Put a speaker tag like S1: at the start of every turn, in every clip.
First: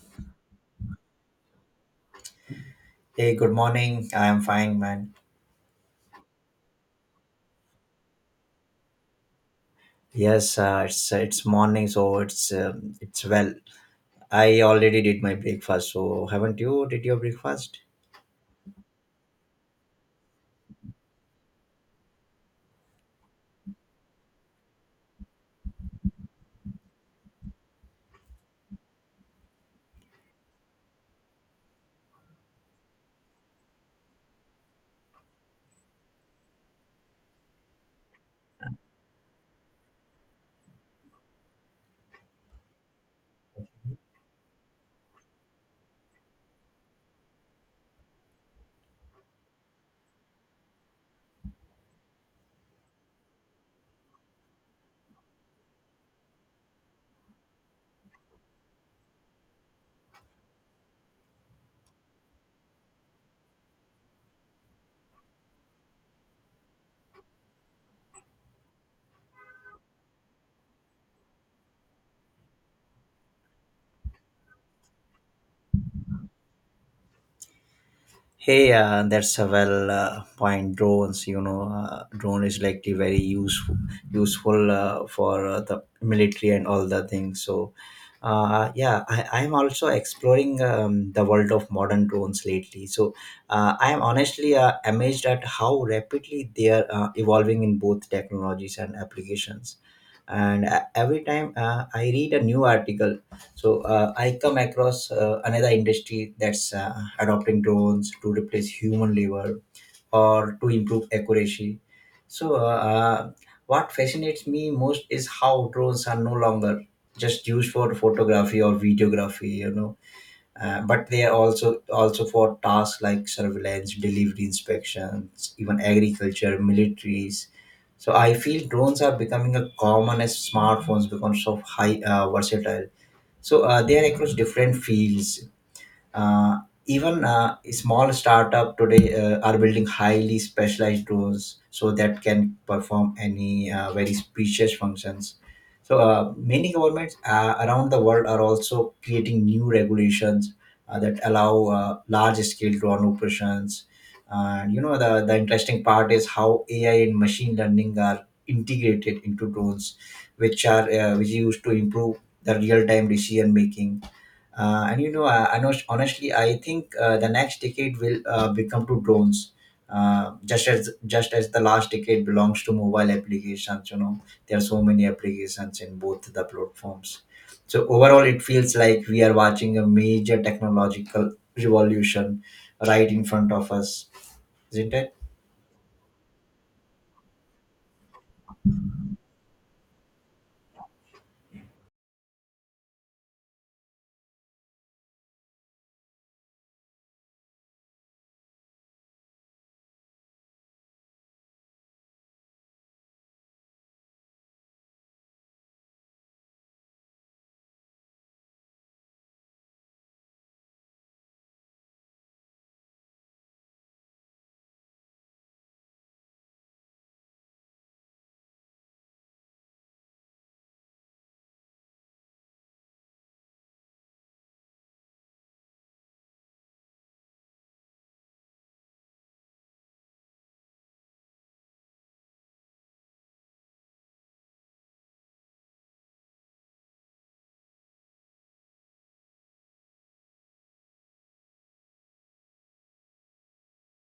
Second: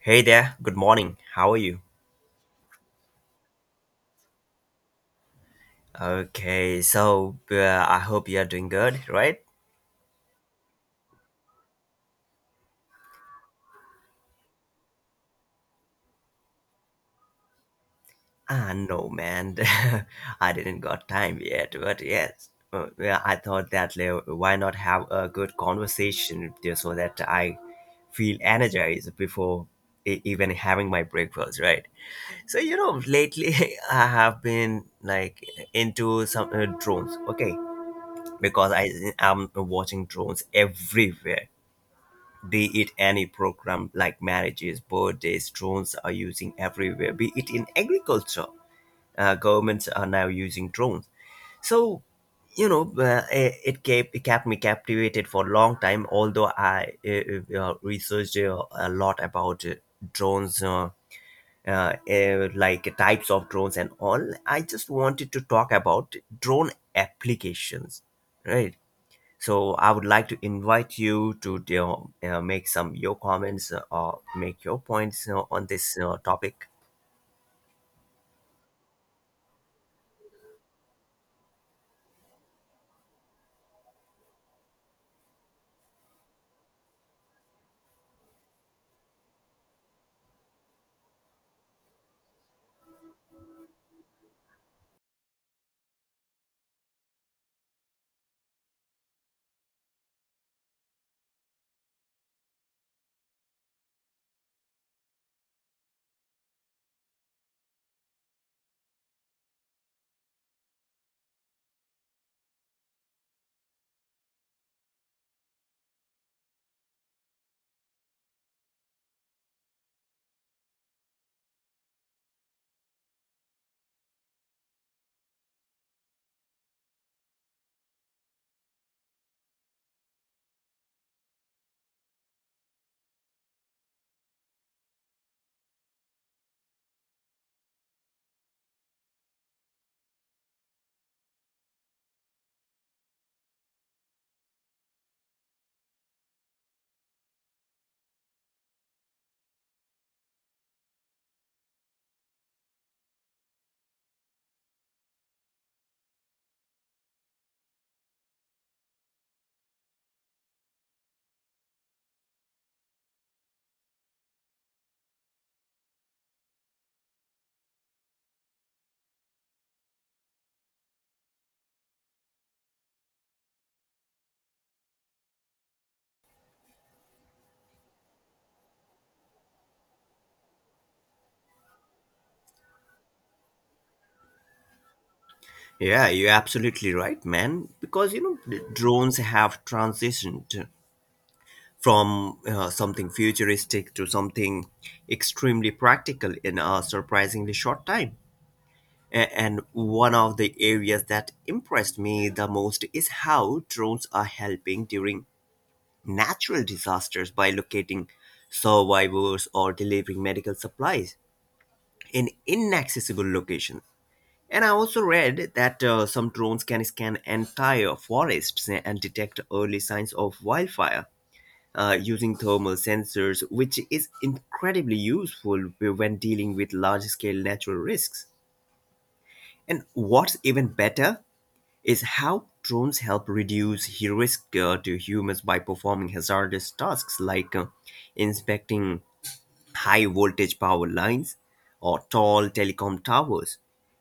S1: Hey there, good morning. How are you?
S2: Hey, good morning. I am fine, man.
S1: Okay, so I hope you are doing good, right?
S2: Yes, it's morning, so it's well. I already did my breakfast. So haven't you? Did your breakfast?
S1: Ah, no, man, I didn't got time yet, but yes. Yeah, I thought that why not have a good conversation just so that I feel energized before even having my breakfast, right? So, lately I have been like into some drones, okay? Because I, I'm watching drones everywhere, be it any program like marriages, birthdays. Drones are using everywhere, be it in agriculture, governments are now using drones. So, it kept me captivated for a long time, although I researched a lot about drones. Like types of drones and all. I just wanted to talk about drone applications, right? So I would like to invite you to make some your comments or make your points, on this topic.
S2: Hey, that's a well point. Drones, you know, drone is likely very useful, useful for the military and all the things. So, yeah, I'm also exploring the world of modern drones lately. So, I'm honestly amazed at how rapidly they are evolving in both technologies and applications, and every time I read a new article, so I come across another industry that's adopting drones to replace human labor or to improve accuracy. so uh, uh, what fascinates me most is how drones are no longer just used for photography or videography. But they are also for tasks like surveillance, delivery inspections, even agriculture, militaries. So I feel drones are becoming a common as smartphones because of high versatile. So they are across different fields. Uh, even Small startup today are building highly specialized roles so that can perform any very specious functions. So many governments around the world are also creating new regulations that allow large-scale drone operations. And you know, the interesting part is how AI and machine learning are integrated into drones, which are which used to improve the real-time decision making. And you know, I know, honestly, I think the next decade will become to drones, just as the last decade belongs to mobile applications. You know, there are so many applications in both the platforms. So overall, it feels like we are watching a major technological revolution right in front of us, isn't it?
S1: Yeah, you're absolutely right, man. Because you know the drones have transitioned from something futuristic to something extremely practical in a surprisingly short time. And one of the areas that impressed me the most is how drones are helping during natural disasters by locating survivors or delivering medical supplies in inaccessible locations. And I also read that some drones can scan entire forests and detect early signs of wildfire using thermal sensors, which is incredibly useful when dealing with large scale natural risks. And what's even better is how drones help reduce risk to humans by performing hazardous tasks like inspecting high voltage power lines or tall telecom towers.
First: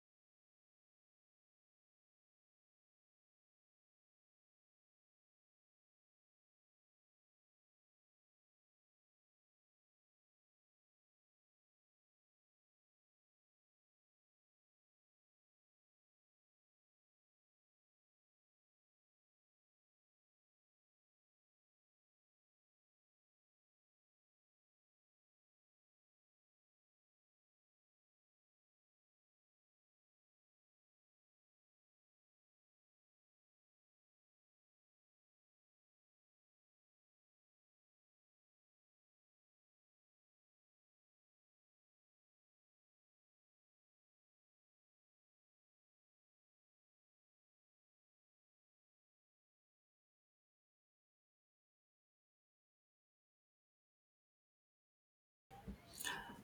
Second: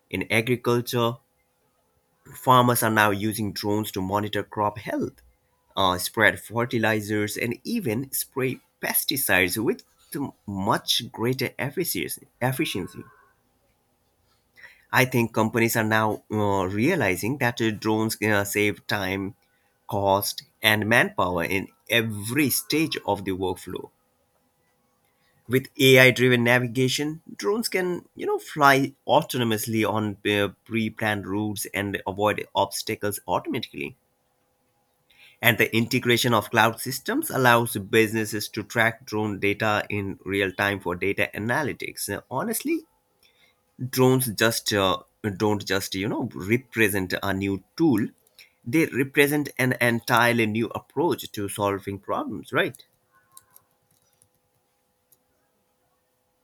S1: In agriculture, farmers are now using drones to monitor crop health, spread fertilizers, and even spray pesticides with much greater efficiency. I think companies are now realizing that drones save time, cost, and manpower in every stage of the workflow. With AI-driven navigation, drones can, you know, fly autonomously on pre-planned routes and avoid obstacles automatically. And the integration of cloud systems allows businesses to track drone data in real time for data analytics. Honestly, drones just don't just, you know, represent a new tool, they represent an entirely new approach to solving problems, right?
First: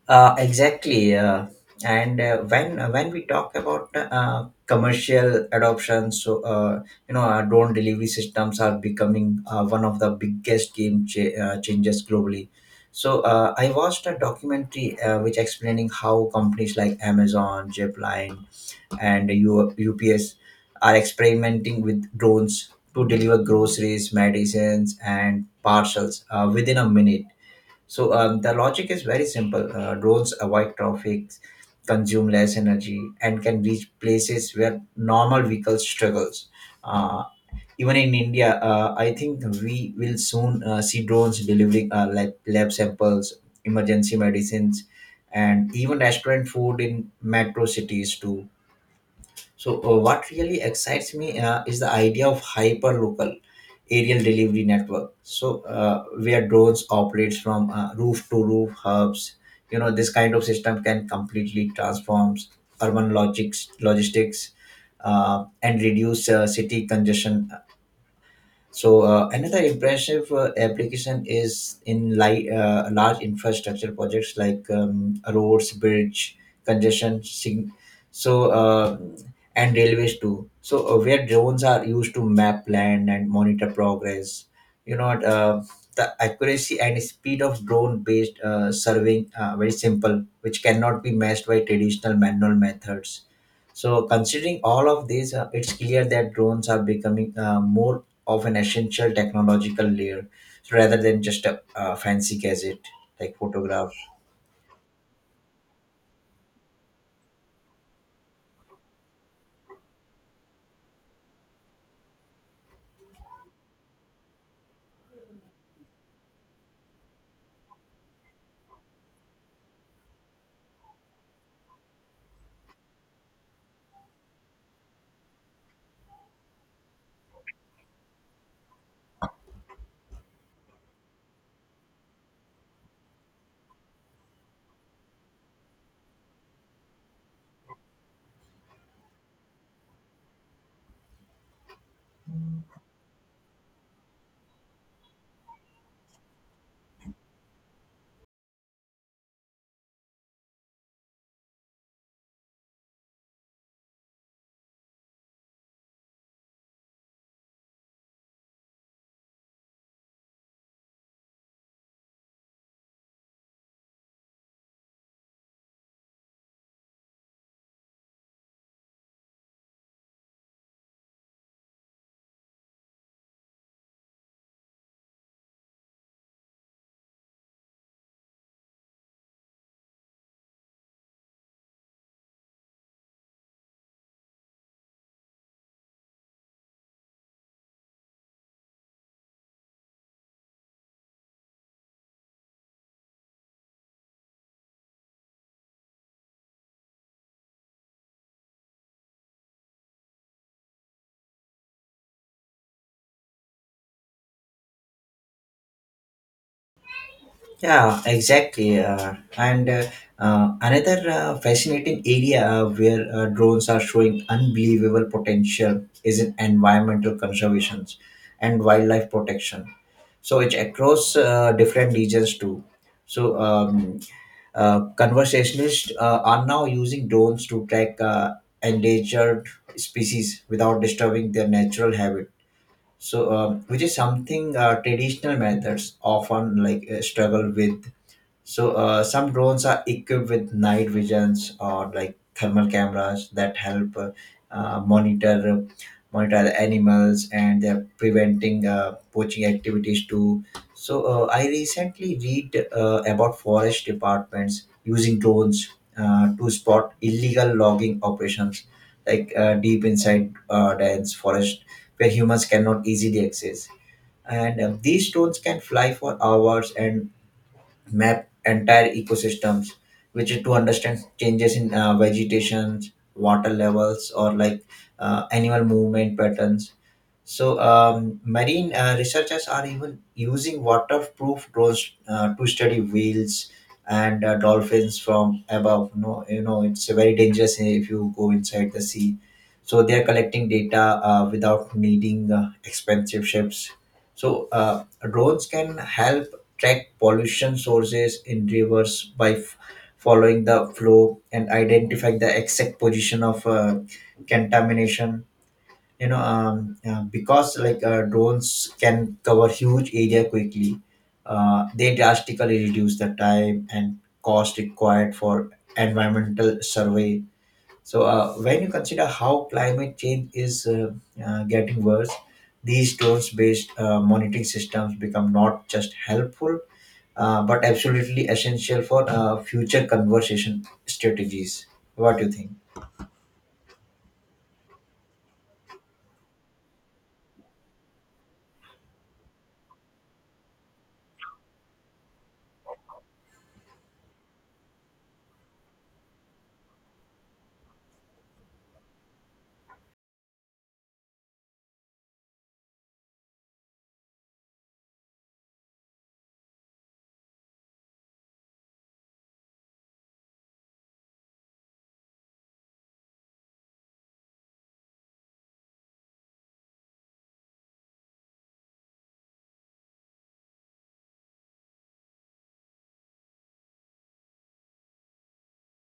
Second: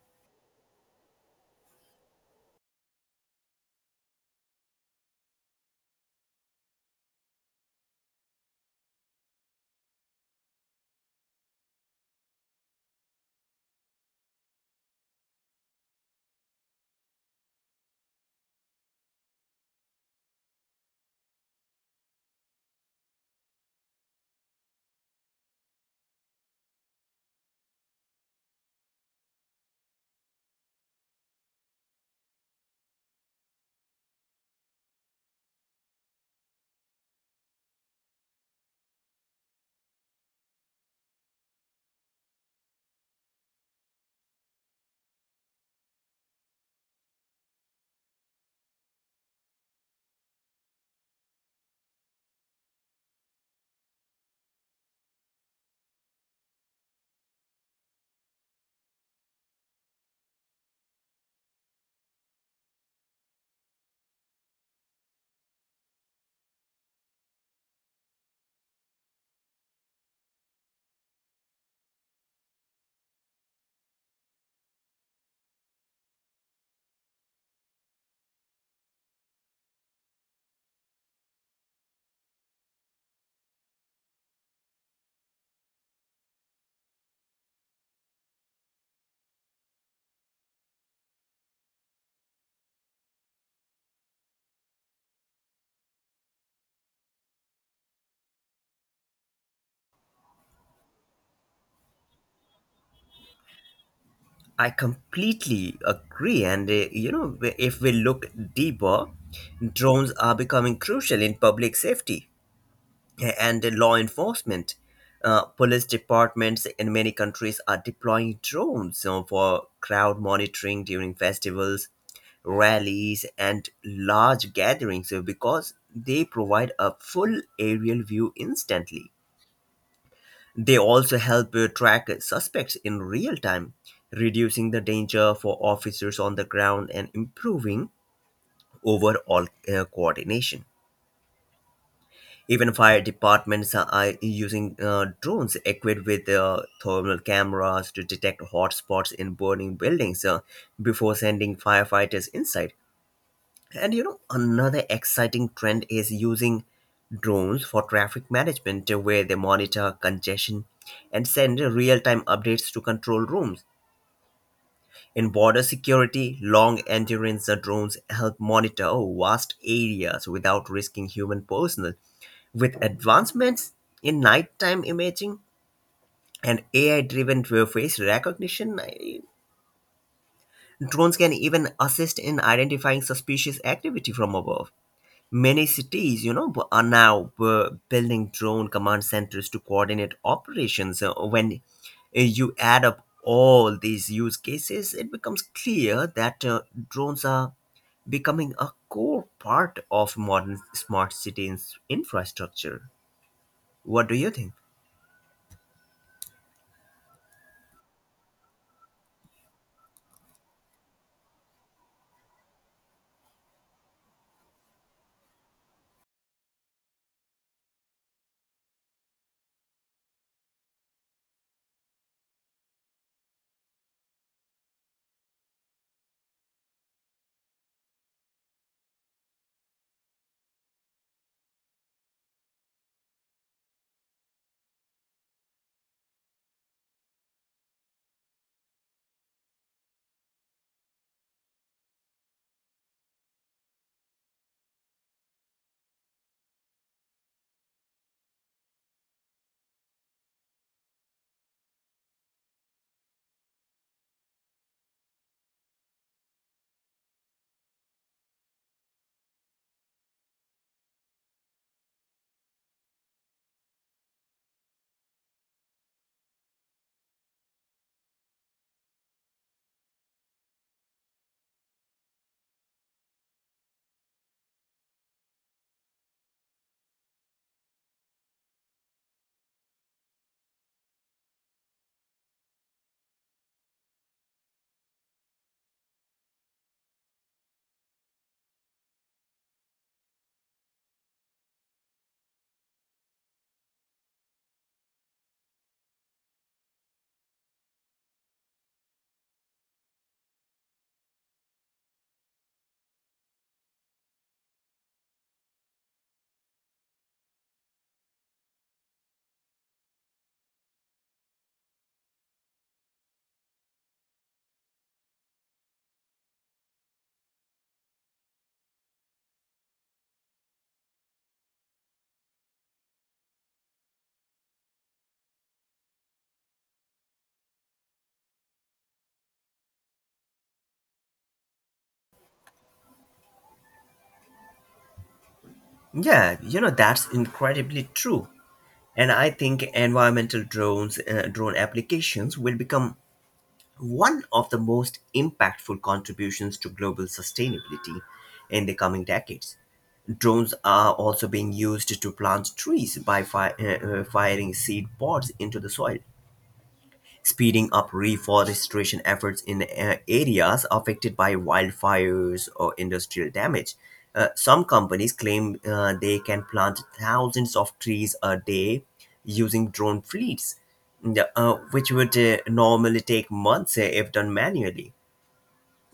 S2: Exactly. And When when we talk about commercial adoption, so you know, our drone delivery systems are becoming one of the biggest changes globally. So I watched a documentary which explaining how companies like Amazon, Zipline, and UPS are experimenting with drones to deliver groceries, medicines, and parcels within a minute. So the logic is very simple. Roads avoid traffic, consume less energy, and can reach places where normal vehicles struggles. Uh, Even in India, I think we will soon see drones delivering lab samples, emergency medicines, and even restaurant food in metro cities too. So, what really excites me is the idea of hyperlocal aerial delivery network. So, where drones operates from roof to roof hubs, you know, this kind of system can completely transforms urban logistics and reduce city congestion. So another impressive application is in large infrastructure projects like roads, bridge, congestion, sig- so and railways too. So where drones are used to map land and monitor progress. You know what, the accuracy and speed of drone-based surveying very simple, which cannot be matched by traditional manual methods. So, considering all of these, it's clear that drones are becoming more of an essential technological layer, so rather than just a, fancy gadget like photograph.
S1: I completely agree. And you know if we look deeper, drones are becoming crucial in public safety and the law enforcement. Police departments in many countries are deploying drones for crowd monitoring during festivals, rallies, and large gatherings because they provide a full aerial view instantly. They also help track suspects in real time, reducing the danger for officers on the ground and improving overall coordination. Even fire departments are using drones equipped with thermal cameras to detect hotspots in burning buildings before sending firefighters inside. And you know, another exciting trend is using drones for traffic management, where they monitor congestion and send real time updates to control rooms. In border security, long endurance drones help monitor vast areas without risking human personnel. With advancements in nighttime imaging and AI driven face recognition, drones can even assist in identifying suspicious activity from above. Many cities, you know, are now building drone command centers to coordinate operations. When you add up all these use cases, it becomes clear that drones are becoming a core part of modern smart cities infrastructure. What do you think?
S2: Yeah, exactly. And another Fascinating area where drones are showing unbelievable potential is in environmental conservation and wildlife protection. So, it's across different regions too. So, um, Conversationalists are now using drones to track endangered species without disturbing their natural habit. So, which is something traditional methods often like struggle with. So some drones are equipped with night visions or like thermal cameras that help uh, monitor monitor the animals and they're preventing poaching activities too. So I recently read about forest departments using drones to spot illegal logging operations like deep inside dense forest where humans cannot easily access. And these drones can fly for hours and map entire ecosystems, which is to understand changes in vegetations, water levels, or like animal movement patterns. So, marine researchers are even using waterproof drones to study whales and dolphins from above. No, you know, it's very dangerous if you go inside the sea. So they are collecting data without needing expensive ships. So drones can help track pollution sources in rivers by following the flow and identify the exact position of contamination. Because like drones can cover huge area quickly, they drastically reduce the time and cost required for environmental survey. So when you consider how climate change is getting worse, these drones based monitoring systems become not just helpful, but absolutely essential for future conversation strategies. What do you think?
S1: Yeah, you know that's incredibly true, and I think environmental drone applications will become one of the most impactful contributions to global sustainability in the coming decades. Drones are also being used to plant trees by firing seed pods into the soil, speeding up reforestation efforts in areas affected by wildfires or industrial damage. Some companies claim they can plant thousands of trees a day using drone fleets, which would normally take months if done manually.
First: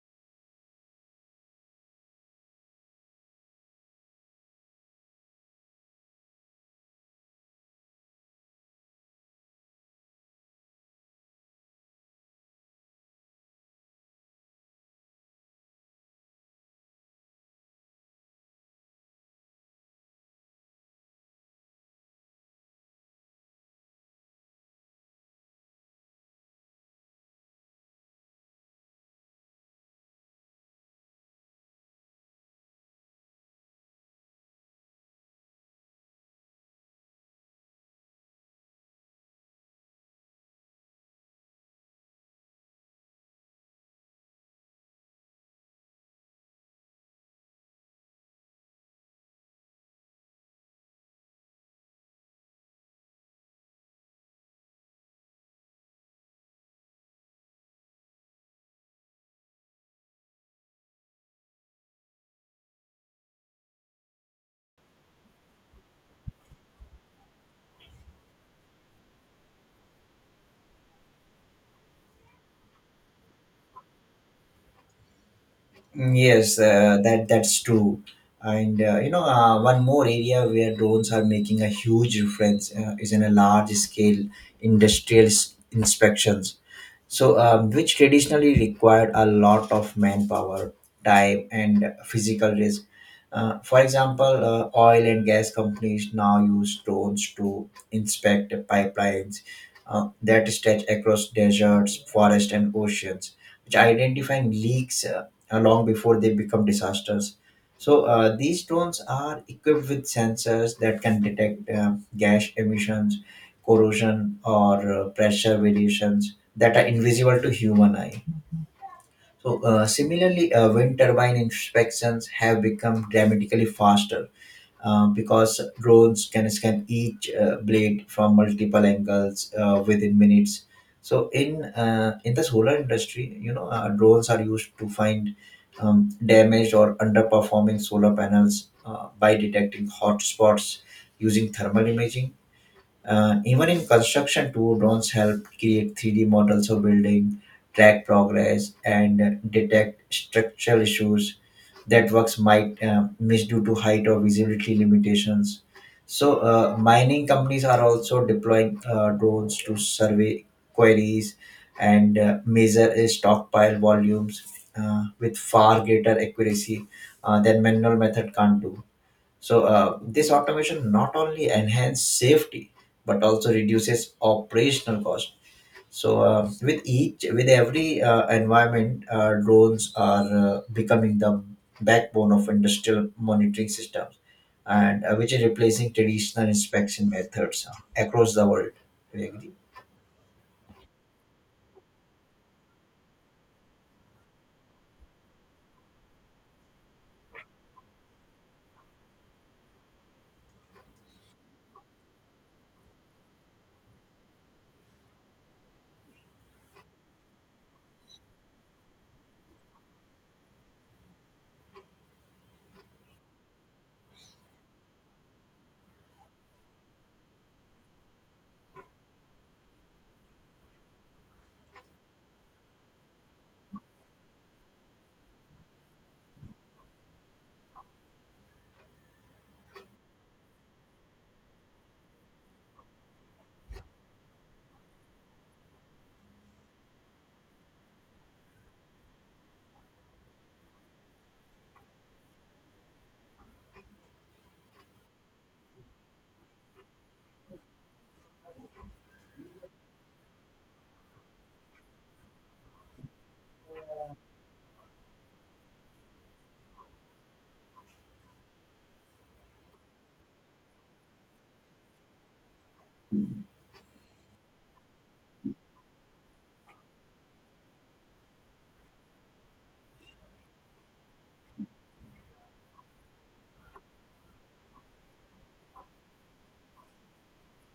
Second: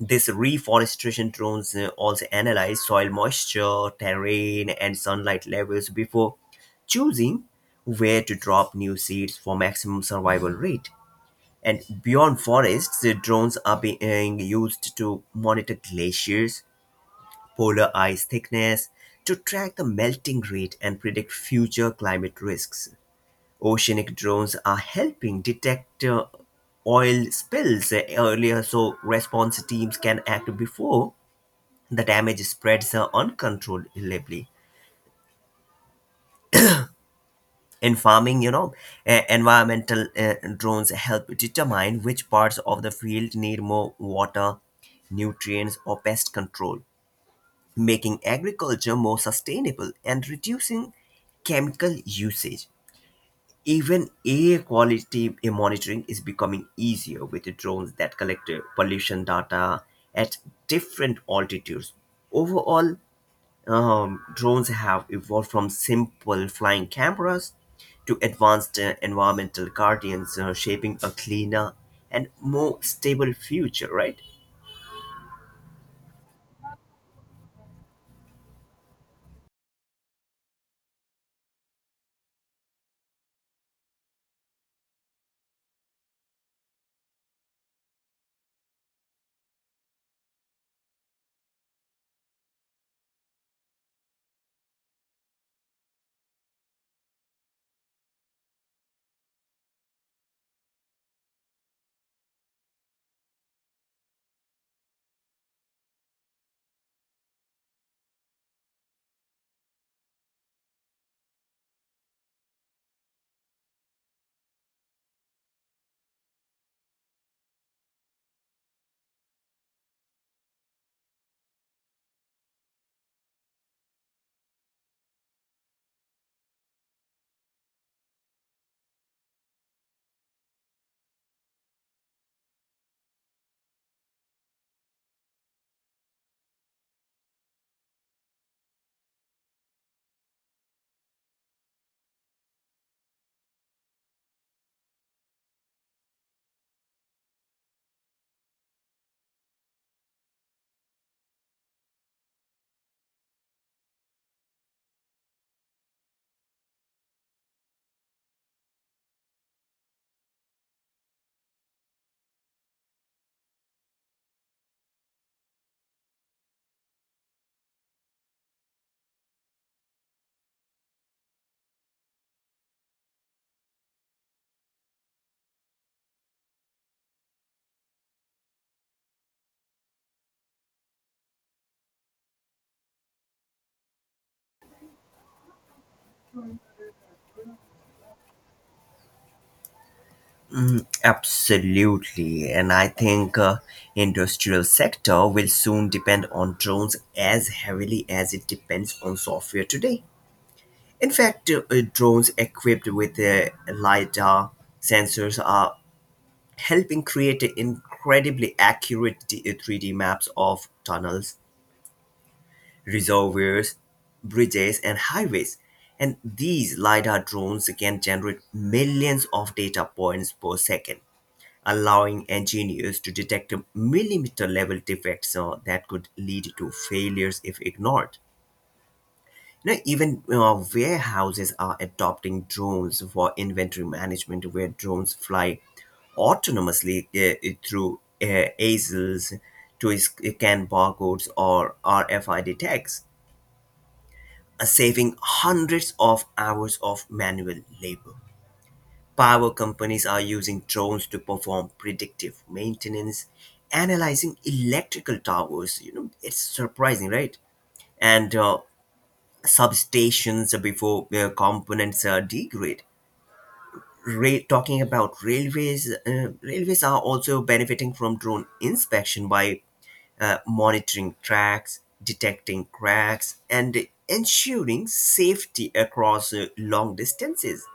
S1: This reforestation drones also analyze soil moisture, terrain, and sunlight levels before choosing where to drop new seeds for maximum survival rate. And beyond forests, the drones are being used to monitor glaciers, polar ice thickness, to track the melting rate and predict future climate risks. Oceanic drones are helping detect oil spills earlier so response teams can act before the damage spreads uncontrollably. In farming, you know, environmental drones help determine which parts of the field need more water, nutrients, or pest control, making agriculture more sustainable and reducing chemical usage. Even air quality monitoring is becoming easier with the drones that collect pollution data at different altitudes. Overall, drones have evolved from simple flying cameras to advanced environmental guardians, shaping a cleaner and more stable future, right?
S2: Mm, yes, that's true. And you know, one more area where drones are making a huge difference is in a large scale industrial inspections. So, which traditionally required a lot of manpower, time, and physical risk. For example, oil and gas companies now use drones to inspect pipelines that stretch across deserts, forests, and oceans, which identify leaks long before they become disasters. So, these drones are equipped with sensors that can detect gas emissions corrosion or pressure variations that are invisible to human eye. So similarly, wind turbine inspections have become dramatically faster because drones can scan each blade from multiple angles within minutes. So in the solar industry, you know, drones are used to find damaged or underperforming solar panels by detecting hot spots using thermal imaging. Even in construction, too, drones help create 3D models of building, track progress, and detect structural issues that works might miss due to height or visibility limitations. So, mining companies are also deploying drones to survey quarries and measure stockpile volumes with far greater accuracy than manual method can't do. So this automation not only enhances safety but also reduces operational cost. So with every environment, drones are becoming the backbone of industrial monitoring systems, and which is replacing traditional inspection methods across the world. We agree.
S1: Absolutely, and I think industrial sector will soon depend on drones as heavily as it depends on software today. In fact, drones equipped with lidar sensors are helping create a incredibly accurate 3D maps of tunnels, reservoirs, bridges, and highways. And these LiDAR drones can generate millions of data points per second, allowing engineers to detect millimeter level defects that could lead to failures if ignored. You know, even warehouses are adopting drones for inventory management, where drones fly autonomously through ASILs to scan barcodes or RFID tags, saving hundreds of hours of manual labor. Power companies are using drones to perform predictive maintenance, analyzing electrical towers. You know, it's surprising, right? And substations before components degrade. Talking about railways, railways are also benefiting from drone inspection by monitoring tracks, detecting cracks, and ensuring safety across long distances.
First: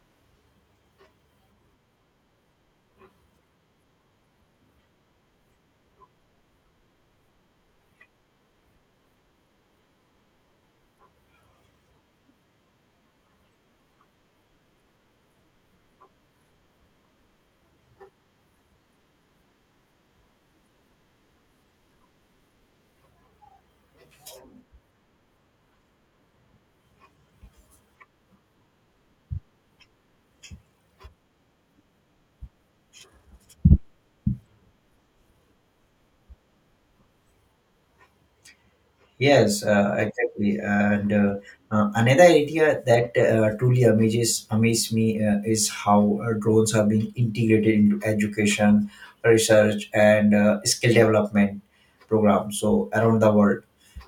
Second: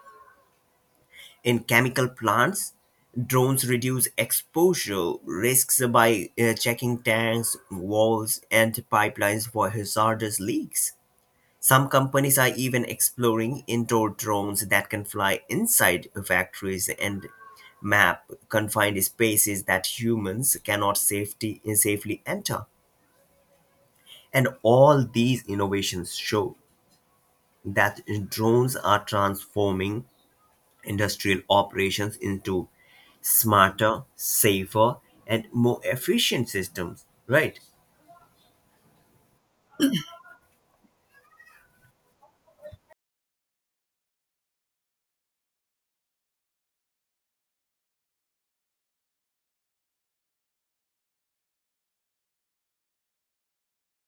S1: In chemical plants, drones reduce exposure risks by checking tanks, walls, and pipelines for hazardous leaks. Some companies are even exploring indoor drones that can fly inside factories and map confined spaces that humans cannot safely enter. And all these innovations show that drones are transforming industrial operations into smarter, safer, and more efficient systems, right?
S2: Yes, exactly. And Another area that truly amaze me is how drones are being integrated into education, research, and skill development programs. So around the world,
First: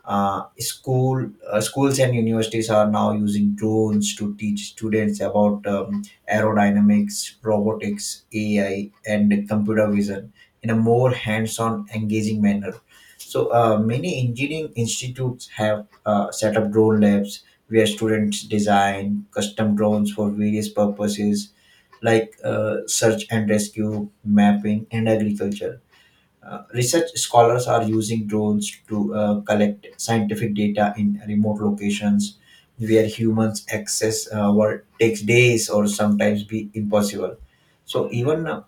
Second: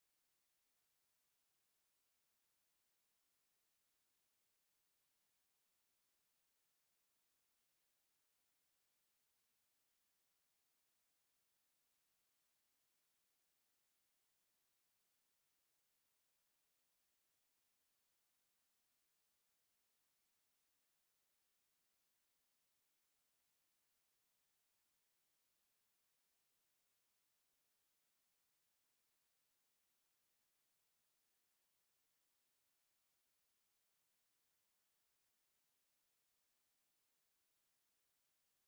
S2: schools and universities are now using drones to teach students about aerodynamics, robotics, AI, and computer vision in a more hands-on, engaging manner. So many engineering institutes have set up drone labs where students design custom drones for various purposes like search and rescue, mapping, and agriculture. Research scholars are using drones to collect scientific data in remote locations where humans access what takes days or sometimes be impossible. So even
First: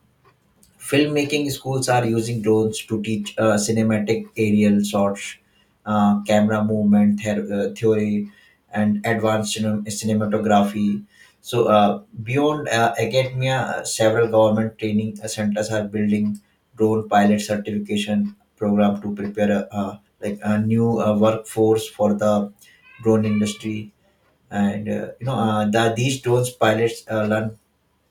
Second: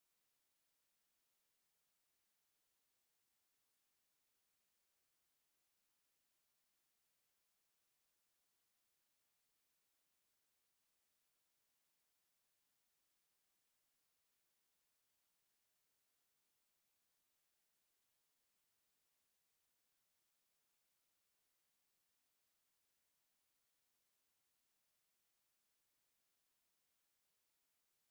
S2: filmmaking schools are using drones to teach cinematic aerial shots, camera movement theory, and advanced cinematography. So, beyond academia, several government training centers are building drone pilot certification program to prepare like a new workforce for the drone industry. And you know, these drones pilots learn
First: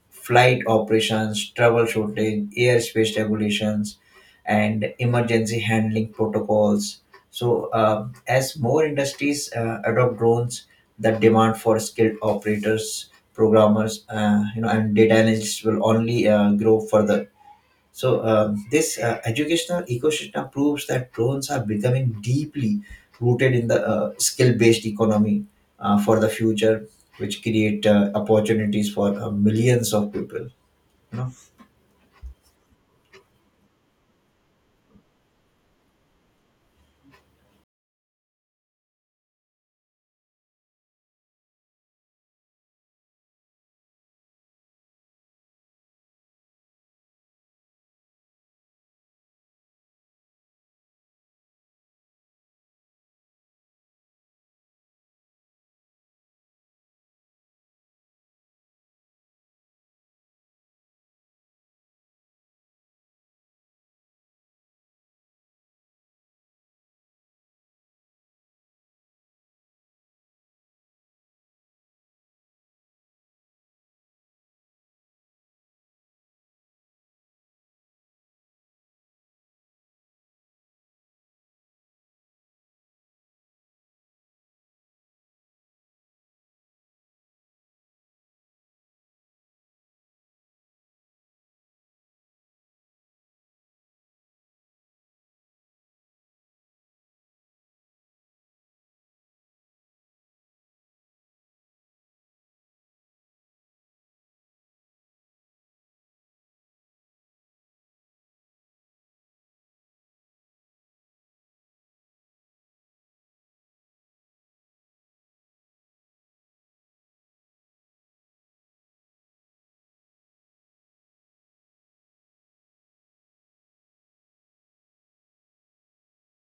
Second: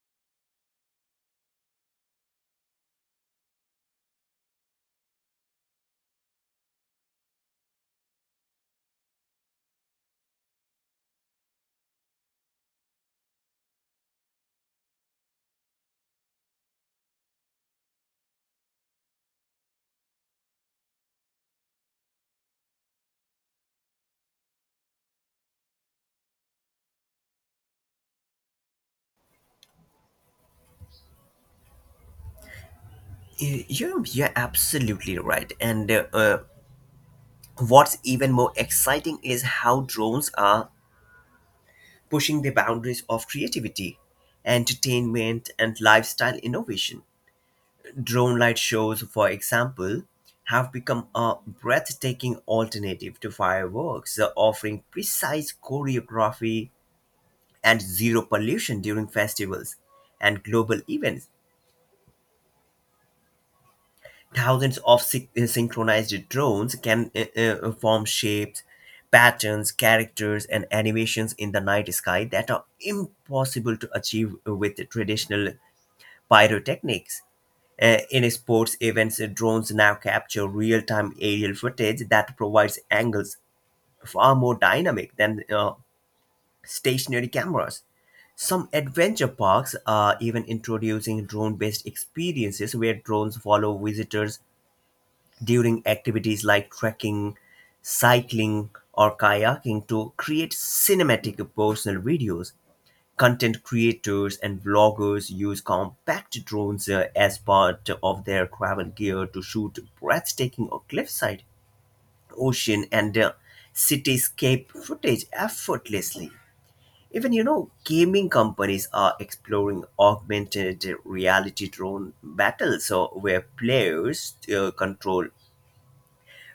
S2: flight operations, travel shortage, airspace regulations, and emergency handling protocols. So, as more industries adopt drones, the demand for skilled operators, programmers, you know, and data analysts will only grow further. So, this educational ecosystem proves that drones are becoming deeply rooted in the skill based economy for the future, which create opportunities for millions of people. You know?
S1: You're absolutely right. And what's even more exciting is how drones are pushing the boundaries of creativity, entertainment, and lifestyle innovation. Drone light shows, for example, have become a breathtaking alternative to fireworks, offering precise choreography and zero pollution during festivals and global events. Thousands of sy- synchronized drones can form shapes, patterns, characters, and animations in the night sky that are impossible to achieve with traditional pyrotechnics. In sports events, drones now capture real time aerial footage that provides angles far more dynamic than stationary cameras. Some adventure parks are even introducing drone based experiences where drones follow visitors during activities like trekking, cycling, or kayaking to create cinematic personal videos. Content creators and vloggers use compact drones as part of their travel gear to shoot breathtaking or cliffside, ocean, and cityscape footage effortlessly. Even you know, gaming companies are exploring augmented reality drone battles, so where players control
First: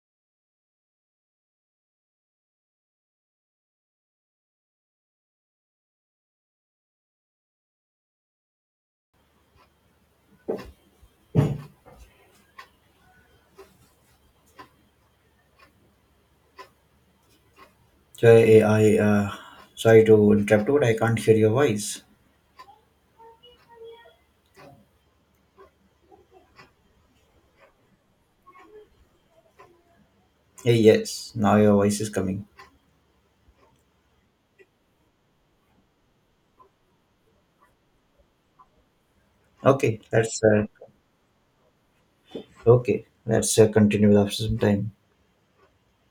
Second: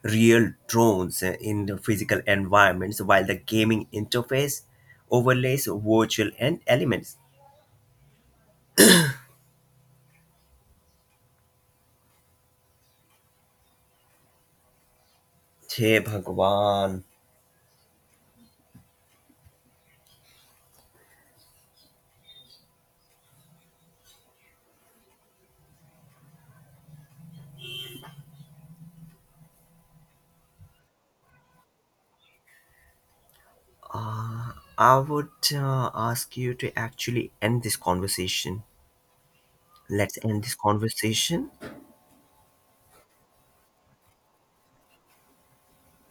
S1: real drones in the physical environments while the gaming interface overlays virtual and elements. Hey Bhagwan,
S2: So, I sorry to interrupt, but I can't hear your voice. Hey, yes, now your voice is coming.
S1: I would ask you to actually end this conversation.
S2: Okay,
S1: Let's
S2: that's
S1: end this conversation.
S2: okay. Let's continue with after some time.